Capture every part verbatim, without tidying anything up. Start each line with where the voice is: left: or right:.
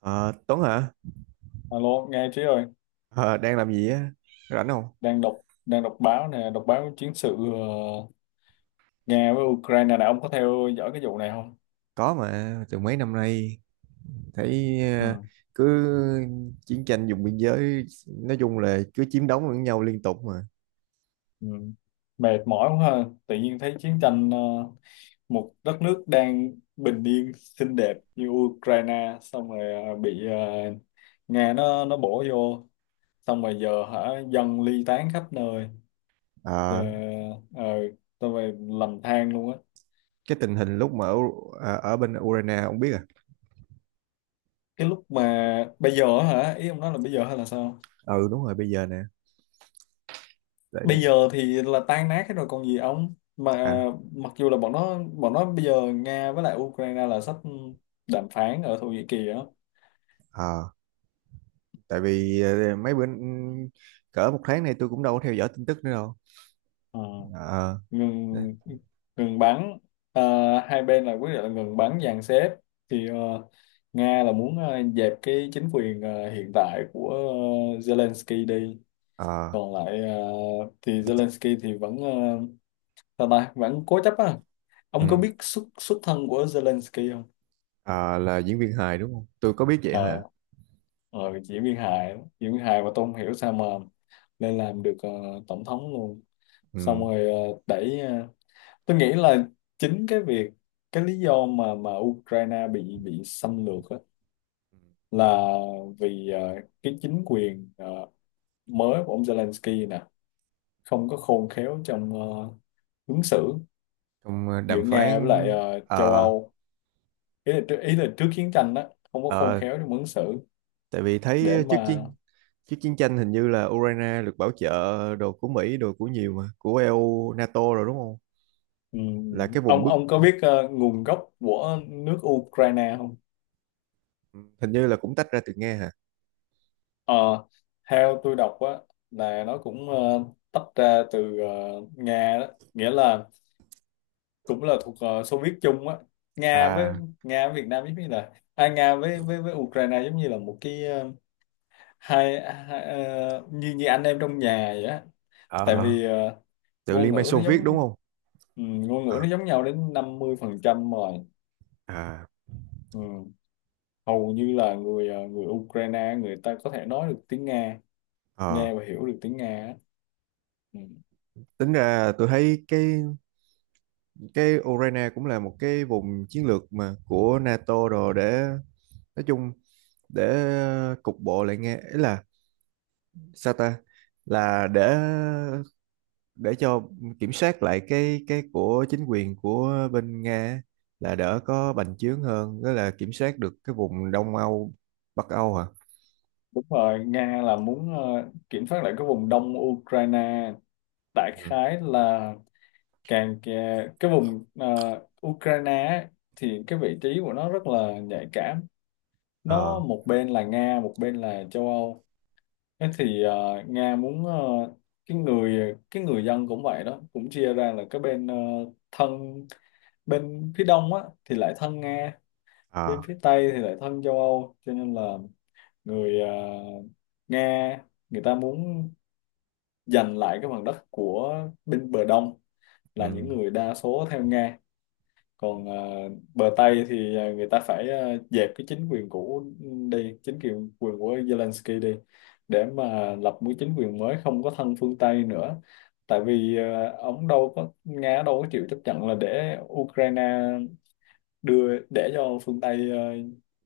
right: Ờ, Tuấn hả?
left: Alo, nghe Trí ơi,
right: Ờ, đang làm gì á? Rảnh không?
left: đang đọc đang đọc báo nè, đọc báo chiến sự, ờ, Nga với Ukraine nè. Ông có theo dõi cái vụ này không?
right: Có mà, từ mấy năm nay thấy
left: Ừ,
right: ờ, cứ chiến tranh vùng biên giới, nói chung là cứ chiếm đóng lẫn nhau liên tục mà.
left: ừ. Mệt mỏi quá ha, tự nhiên thấy chiến tranh, ờ, một đất nước đang bình yên xinh đẹp như Ukraine xong rồi ờ, bị, ờ, Nga nó nó bổ vô, xong rồi giờ hả, dân ly tán khắp nơi. Ờ,
right: Ờ,
left: ờ, xong rồi lầm than luôn á.
right: cái tình hình lúc mà ở, ờ, ở bên Ukraine không biết à?
left: Cái lúc mà bây giờ á hả, ý ông nói là bây giờ hay là sao?
right: Ừ đúng rồi, bây giờ nè. Tại
left: Bây giờ thì là tan nát hết rồi còn gì ông, mà
right: à,
left: mặc dù là bọn nó bọn nó bây giờ Nga với lại Ukraine là sắp đàm phán ở Thổ Nhĩ Kỳ á.
right: ờ, tại vì ờ, mấy bữa, ừ, cỡ một tháng nay tôi cũng đâu có theo dõi tin tức nữa đâu.
left: Ờ,
right: Ờ, đấy.
left: ngừng ngừng bắn. Ờ, hai bên là quyết định là ngừng bắn dàn xếp, thì ờ, Nga là muốn ờ, dẹp cái chính quyền ờ, hiện tại của ờ, Zelensky đi,
right: Ờ,
left: còn lại ờ, thì Zelensky thì vẫn ờ, sao ta, vẫn cố chấp á. Ông có
right: ừ.
left: biết xuất xuất thân của Zelensky không?
right: Ờ, là diễn viên hài đúng không? Tôi có biết vậy
left: Ờ,
right: hả?
left: ờ, Diễm Viên Hải, Diễm Viên Hải, mà tôi không hiểu sao mà lên làm được ờ, tổng thống luôn, xong
right: Ừ.
left: rồi ờ, đẩy, ờ, tôi nghĩ là chính cái việc, cái lý do mà mà Ukraine bị bị xâm lược á,
right: Ừ.
left: là vì ờ, cái chính quyền ờ, mới của ông Zelensky nè không có khôn khéo trong ờ, ứng xử
right: Trong ờ,
left: giữa
right: đàm phán.
left: Nga với lại ờ, châu
right: ờ
left: Âu. Ý là, trước- ý là trước chiến tranh đó không có khôn
right: ờ,
left: khéo trong ứng xử
right: Tại vì
left: để
right: thấy trước
left: mà…
right: chiến trước chiến tranh hình như là Ukraine được bảo trợ đồ của Mỹ, đồ của nhiều, mà của e u NATO rồi đúng không?
left: Ừ.
right: Là cái vùng
left: Ông
right: bức,
left: ông có biết ờ, nguồn gốc của nước Ukraine không?
right: hình như là cũng tách ra từ Nga hả?
left: Ờ, theo tôi đọc á, là nó cũng ờ, tách ra từ ờ, Nga đó, nghĩa là cũng là thuộc ờ, Xô Viết chung á. Nga với
right: À,
left: Nga với Việt Nam giống như là à, Nga với với với Ukraine giống như là một cái ờ, hai, hai ờ, như như anh em trong nhà vậy á. Tại
right: ờ,
left: vì ờ,
right: từ
left: ngôn
right: Liên bang
left: ngữ
right: Xô
left: nó
right: Viết đúng
left: giống
right: không?
left: ừ, ngôn ngữ nó
right: À,
left: giống nhau đến năm mươi phần trăm rồi.
right: à,
left: Ừ. Hầu như là người ờ, người Ukraine người ta có thể nói được tiếng Nga,
right: ờ.
left: nghe và hiểu được tiếng Nga á. Ừ.
right: Tính ra tôi thấy cái cái Ukraine cũng là một cái vùng chiến lược mà của NATO rồi, để nói chung, để cục bộ lại nghe, ý là sao ta, là để để cho kiểm soát lại cái cái của chính quyền của bên Nga á, là đỡ có bành trướng hơn đó, là kiểm soát được cái vùng Đông Âu, Bắc Âu hả?
left: Đúng rồi, Nga là muốn ờ, kiểm soát lại cái vùng đông Ukraine, đại
right: Ừ.
left: khái là càng kè- cái vùng ờ, Ukraine á, thì cái vị trí của nó rất là nhạy cảm, nó
right: Ờ.
left: một bên là Nga một bên là châu Âu. Thế thì ờ, Nga muốn ờ, cái người cái người dân cũng vậy đó cũng chia ra là cái bên ờ, thân, bên phía đông á thì lại thân Nga, bên
right: À,
left: phía Tây thì lại thân châu Âu, cho nên là người, à, Nga, người ta muốn giành lại cái phần đất của bên bờ Đông,
right: ừ.
left: là những người đa số theo Nga.
right: Ừ.
left: Còn à, bờ Tây thì à, người ta phải à, dẹp cái chính quyền cũ đi, chính quyền quyền của Zelensky đi, để mà lập một chính quyền mới không có thân phương Tây nữa. Tại vì à, ông đâu có, Nga đâu có chịu chấp nhận là để Ukraine đưa, để cho phương Tây ờ,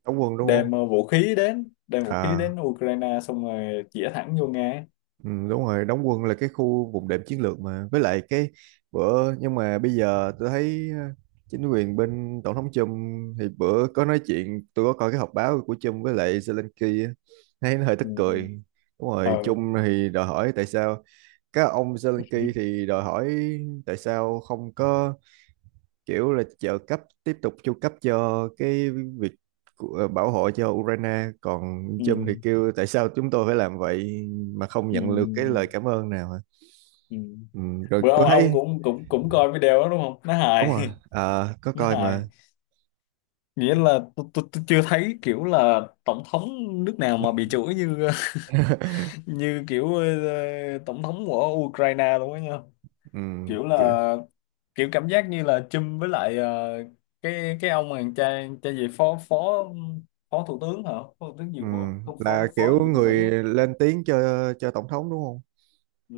right: Đóng quân đúng không?
left: đem ờ, vũ khí đến đem vũ khí
right: À
left: đến Ukraine xong rồi chĩa thẳng vô Nga ấy.
right: ừ, đúng rồi, đóng quân là cái khu vùng đệm chiến lược mà, với lại cái bữa, nhưng mà bây giờ tôi thấy ờ, chính quyền bên tổng thống Trump thì bữa có nói chuyện, tôi có coi cái họp báo của Trump với lại Zelensky á, thấy nó hơi tức
left: Ừ.
right: cười.
left: Ừ.
right: Đúng
left: Ờ.
right: rồi, Trung thì đòi hỏi tại sao. Các ông Zelensky thì đòi hỏi tại sao không có kiểu là trợ cấp tiếp tục, chu cấp cho cái việc của- ờ, bảo hộ cho Ukraine, còn
left: Ừ.
right: Trump thì kêu tại sao chúng tôi phải làm vậy mà không nhận được cái lời
left: Ừ.
right: cảm ơn nào hả?
left: Ừ.
right: Ừ, rồi
left: Bữa ông
right: tôi
left: ông
right: thấy
left: cũng cũng cũng coi video đó đúng không, nó
right: đúng
left: hài.
right: rồi. À, có
left: Nó
right: coi
left: hài,
right: mà.
left: nghĩa là tôi tôi tôi chưa thấy kiểu là tổng thống nước nào mà bị chửi như như kiểu ờ, tổng thống của Ukraine luôn á nha.
right: ừ,
left: Kiểu
right: Kiểu,
left: là, kiểu cảm giác như là chum với lại ờ, cái cái ông mà cha cha gì, phó phó phó thủ tướng hả, phó thủ tướng gì
right: ừ,
left: của, không,
right: là
left: phó phó
right: kiểu
left: gì của
right: người
left: Mỹ á.
right: lên tiếng cho cho tổng thống đúng không?
left: Ừ,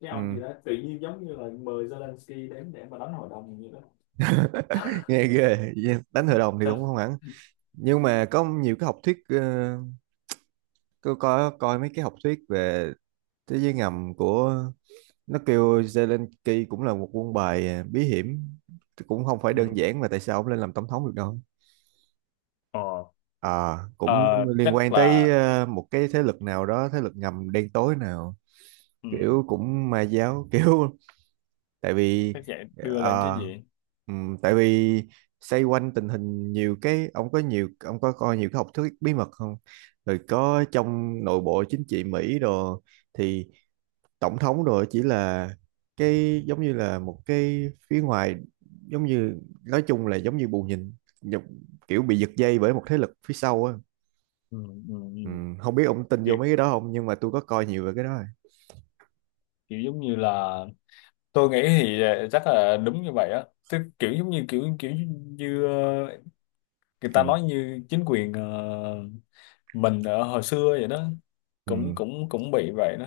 left: cái
right: Ừ,
left: ông gì đó tự nhiên giống như là mời Zelensky đến để mà đánh hội đồng gì đó.
right: nghe ghê. Đánh hội đồng thì
left: Xong.
right: cũng không hẳn, nhưng mà có nhiều cái học thuyết. ờ, Tôi có coi mấy cái học thuyết về thế giới ngầm của nó, kêu Zelensky cũng là một quân bài, à, bí hiểm, cũng không phải đơn
left: Ừ.
right: giản mà tại sao ông lên làm tổng thống được đâu.
left: Ờ,
right: À cũng
left: ờ,
right: liên
left: chắc
right: quan tới
left: là,
right: ờ, một cái thế lực nào đó, thế lực ngầm đen tối nào,
left: ừ,
right: kiểu cũng ma giáo kiểu. tại vì
left: chắc vậy, đưa lên chứ
right: ờ,
left: gì.
right: ừm, tại vì xoay quanh tình hình nhiều cái, ông có nhiều, ông có coi nhiều cái học thuyết bí mật không? Rồi có trong nội bộ chính trị Mỹ đồ, thì tổng thống rồi chỉ là cái, giống như là một cái phía ngoài, giống như nói chung là giống như bù nhìn, nhập- kiểu bị giật dây bởi một thế lực phía sau á.
left: Ừ, ừ,
right: Ừ,
left: ừ.
right: không biết ông tin vô
left: Kiểu,
right: mấy cái đó không nhưng mà tôi có coi nhiều về cái đó rồi.
left: kiểu giống như là tôi nghĩ thì ờ, chắc là đúng như vậy á, tức kiểu giống như kiểu kiểu như ờ, người ta
right: Ừ.
left: nói, như chính quyền ờ, mình ở hồi xưa vậy đó, cũng
right: Ừ.
left: cũng cũng bị vậy đó.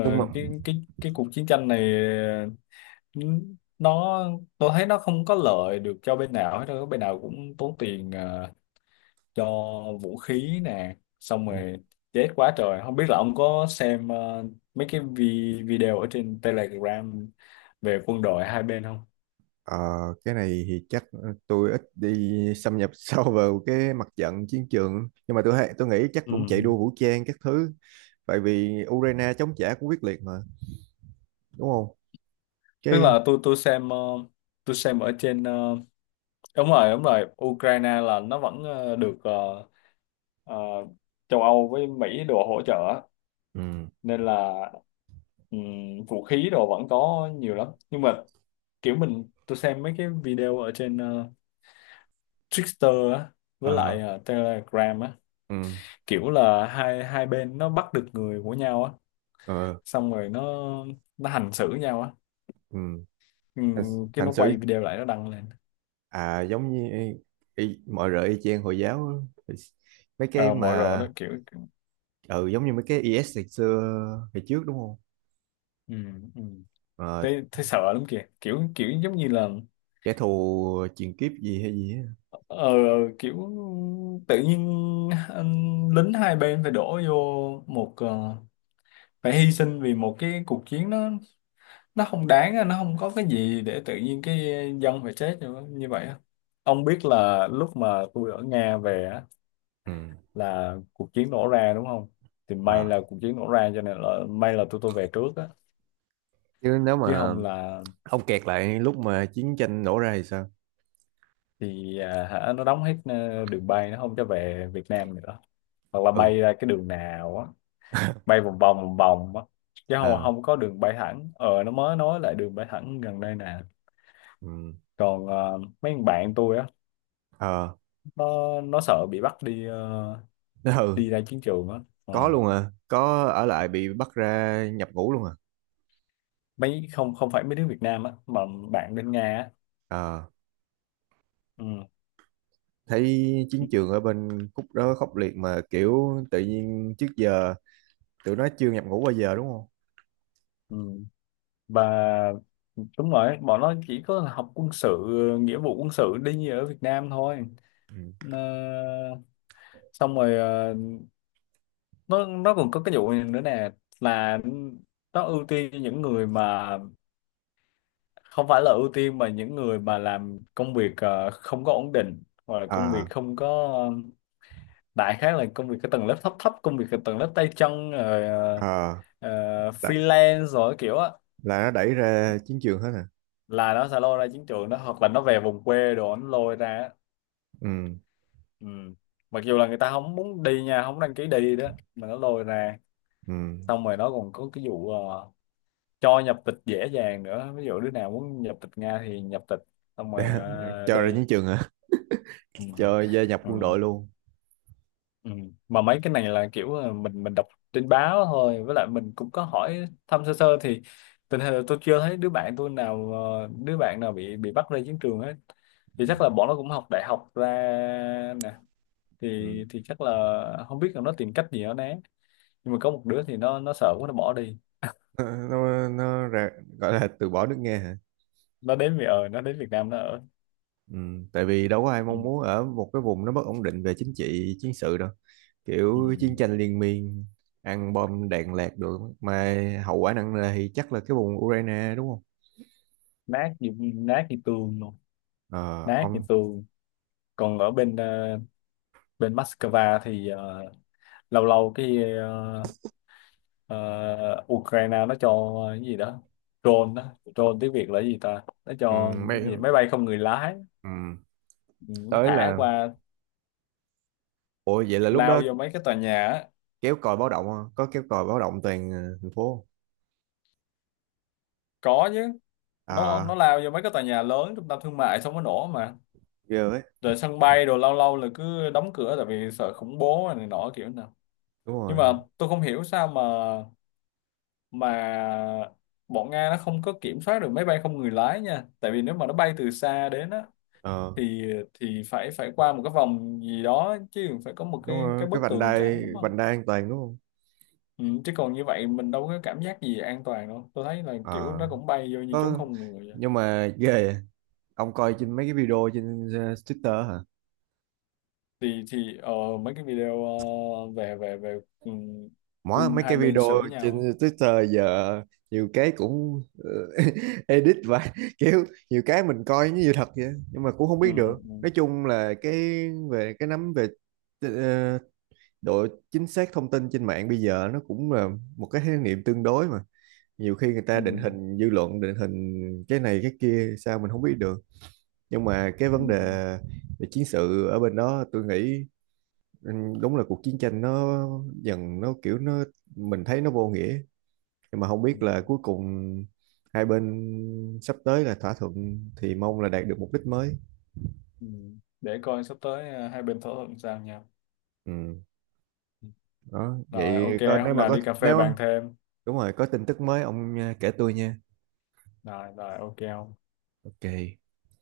right: Nhưng mà
left: cái cái cái cuộc chiến tranh này, ừ, nó tôi thấy nó không có lợi được cho bên nào hết đâu, bên nào cũng tốn tiền ờ, cho vũ khí nè, xong rồi chết quá trời. Không biết là ông có xem ờ, mấy cái vi- video ở trên Telegram về quân đội hai bên không?
right: ờ, cái này thì chắc tôi ít đi xâm nhập sâu vào cái mặt trận chiến trường nhưng mà tôi hay- tôi nghĩ chắc
left: Ừ.
right: cũng chạy đua vũ trang các thứ. Tại vì Ukraine chống trả cũng quyết liệt mà, đúng không?
left: Tức
right: Cái
left: là tôi tôi xem ờ, tôi xem ở trên, ờ, đúng rồi, đúng rồi, Ukraine là nó vẫn ờ, được, ờ, ờ, châu Âu với Mỹ đồ hỗ trợ á,
right: ừ.
left: nên là ừm, vũ khí đồ vẫn có nhiều lắm, nhưng mà kiểu mình tôi xem mấy cái video ở trên ờ, Twitter á với lại
right: Ờ
left: ờ, Telegram á,
right: ừ.
left: kiểu là hai hai bên nó bắt được người của nhau á,
right: Ờ
left: xong rồi nó nó hành xử nhau á.
right: ừ. hành,
left: Ừm, cái
right: hành
left: nó
right: xử,
left: quay video lại nó đăng lên.
right: à giống như y, mọi rợ y chang hồi giáo á. Thì mấy cái
left: Ờ, mọi người đó
right: mà
left: kiểu,
right: ừ giống như mấy cái i ét ngày xưa ngày trước đúng không?
left: ừm, ừm.
right: Ờ,
left: thấy thấy sợ lắm kìa, kiểu kiểu giống như là
right: kẻ thù truyền kiếp gì hay gì á.
left: ờ, kiểu tự nhiên anh- lính hai bên phải đổ vô một, ờ, phải hy sinh vì một cái cuộc chiến. Nó nó không đáng á, nó không có cái gì để tự nhiên cái dân phải chết như như vậy á. Ông biết là lúc mà tôi ở Nga về á,
right: Ừ.
left: là cuộc chiến nổ ra đúng không? Thì may
right: Ờ.
left: là cuộc chiến nổ ra cho nên là may là tôi tôi về trước á,
right: Chứ nếu
left: chứ
right: mà
left: không là
right: ông kẹt lại lúc mà chiến tranh nổ ra thì sao?
left: thì à, hả, nó đóng hết ờ, đường bay, nó không cho về Việt Nam nữa, hoặc là
right: Ừ.
left: bay ra cái đường nào á, bay vòng vòng vòng vòng á, chứ không
right: À.
left: không có đường bay thẳng. Ờ, nó mới nói lại đường bay thẳng gần đây nè.
right: Ừ.
left: Còn ờ, mấy thằng bạn tôi á,
right: Ờ.
left: nó nó sợ bị bắt đi ờ,
right: Ừ.
left: đi ra chiến trường á.
right: Có
left: Ờ.
right: luôn à? Có ở lại bị bắt ra nhập ngũ luôn à?
left: Mấy, không không phải mấy đứa Việt Nam á, mà bạn bên Nga á.
right: Ờ,
left: Ừ.
right: thấy chiến trường ở bên khúc đó khốc liệt mà, kiểu tự nhiên trước giờ tụi nó chưa nhập ngũ bao giờ đúng không?
left: Ừ. Và đúng rồi, bọn nó chỉ có học quân sự, nghĩa vụ quân sự đi như ở Việt Nam thôi.
right: Ừ.
left: Ờ, xong rồi ờ, nó nó còn có cái vụ này nữa nè, là nó ưu tiên cho những người mà, không phải là ưu tiên mà những người mà làm công việc ờ, không có ổn định, hoặc là công việc
right: À.
left: không có ờ, đại khái là công việc cái tầng lớp thấp thấp, công việc cái tầng lớp tay chân rồi ờ,
right: À.
left: ờ,
right: là,
left: freelance rồi kiểu á,
right: là nó đẩy ra chiến trường hết à?
left: là nó sẽ lôi ra chiến trường đó, hoặc là nó về vùng quê đồ nó lôi ra á.
right: Ừ.
left: Ừ. Mặc dù là người ta không muốn đi nha, không đăng ký đi đó mà nó lôi ra.
right: Ừ.
left: Xong rồi nó còn có cái vụ ờ, cho nhập tịch dễ dàng nữa, ví dụ đứa nào muốn nhập tịch Nga thì nhập tịch xong rồi
right: Để,
left: ờ,
right: cho ra
left: đi.
right: chiến trường hả?
left: Ừ.
right: Cho gia nhập
left: Ừ.
right: quân đội luôn.
left: Ừ. Mà mấy cái này là kiểu là mình mình đọc trên báo thôi, với lại mình cũng có hỏi thăm sơ sơ, thì tình hình là tôi chưa thấy đứa bạn tôi nào ờ, đứa bạn nào bị bị bắt ra chiến trường hết, thì
right: Ừ.
left: chắc là bọn nó cũng học đại học ra nè, thì
right: Ừ.
left: thì chắc là không biết là nó tìm cách gì nó né. Nhưng mà có một đứa thì nó nó sợ quá nó bỏ đi,
right: nó nó, nó ra, gọi là từ bỏ nước nghe hả?
left: nó đến Việt ở nó đến Việt Nam nó ở.
right: Ừ. Tại vì đâu có ai
left: Ừ.
right: mong muốn ở một cái vùng nó bất ổn định về chính trị, chiến sự đâu.
left: Ừ.
right: Kiểu chiến tranh liên miên, ăn bom đạn lạc được mà, hậu quả nặng nề thì chắc là cái vùng Ukraine đúng không?
left: nát như nát như tường luôn,
right: Ờ,
left: nát như
right: ông.
left: tường. Còn ở bên ờ, bên Moscow thì ờ, lâu lâu cái ờ, ờ, Ukraine nó cho cái gì đó, drone đó drone tiếng Việt là cái gì ta, nó
right: ừ,
left: cho
right: Mấy,
left: cái gì, máy bay không người lái.
right: ừ,
left: Ừ, nó
right: tới
left: thả
right: là.
left: qua,
right: Ủa vậy là lúc
left: lao
right: đó
left: vô mấy cái tòa nhà á.
right: kéo còi báo động hả? Có kéo còi báo động toàn ờ, thành phố.
left: Có chứ, nó nó
right: À.
left: lao vô mấy cái tòa nhà lớn, trung tâm thương mại xong nó nổ mà,
right: Ghê ấy.
left: rồi sân bay, rồi lâu lâu là cứ đóng cửa tại vì sợ khủng bố này nọ kiểu nào.
right: Đúng
left: Nhưng mà
right: rồi.
left: tôi không hiểu sao mà mà bọn Nga nó không có kiểm soát được máy bay không người lái nha, tại vì nếu mà nó bay từ xa đến á,
right: Ờ.
left: thì thì phải phải qua một cái vòng gì đó chứ, phải có một
right: Đúng
left: cái
right: rồi,
left: cái
right: cái
left: bức
right: vành
left: tường
right: đai
left: trắng, đúng không?
right: vành đai an toàn đúng không?
left: Ừ, chứ còn như vậy mình đâu có cảm giác gì an toàn đâu, tôi thấy là kiểu
right: Ờ.
left: nó cũng bay vô như trốn
right: Có.
left: không người vậy.
right: Nhưng mà ghê vậy. Ông coi trên mấy cái video trên ờ, Twitter hả?
left: Thì thì ờ, mấy cái video ờ, về về về ừ,
right: Mỗi
left: quân
right: mấy
left: hai
right: cái
left: bên
right: video
left: xử
right: trên
left: nhau á.
right: Twitter giờ nhiều cái cũng ờ, edit và kiểu nhiều cái mình coi như sự thật vậy nhưng mà cũng không
left: Ừ,
right: biết được.
left: ừ,
right: Nói chung là cái về cái nắm về ờ, độ chính xác thông tin trên mạng bây giờ nó cũng là một cái khái niệm tương đối mà, nhiều khi người ta định
left: ừ,
right: hình dư luận, định hình cái này cái kia sao mình không biết được. Nhưng mà cái
left: ừ,
right: vấn đề về chiến sự ở bên đó tôi nghĩ, ừ, đúng là cuộc chiến tranh nó dần, nó kiểu, nó mình thấy nó vô nghĩa, nhưng mà không
left: ừ.
right: biết là cuối cùng hai bên sắp tới là thỏa thuận thì mong là đạt được mục đích mới.
left: Ừ. Để coi sắp tới ờ, hai bên thỏa thuận sao nhau.
right: Ừ,
left: Ừ.
right: đó
left: Rồi ok,
right: vậy, có nếu
left: hôm
right: mà
left: nào
right: có
left: đi cà phê
right: nếu.
left: bàn thêm.
right: Đúng rồi, có tin tức mới ông à, kể tôi nha.
left: Rồi rồi, ok không?
right: Ok.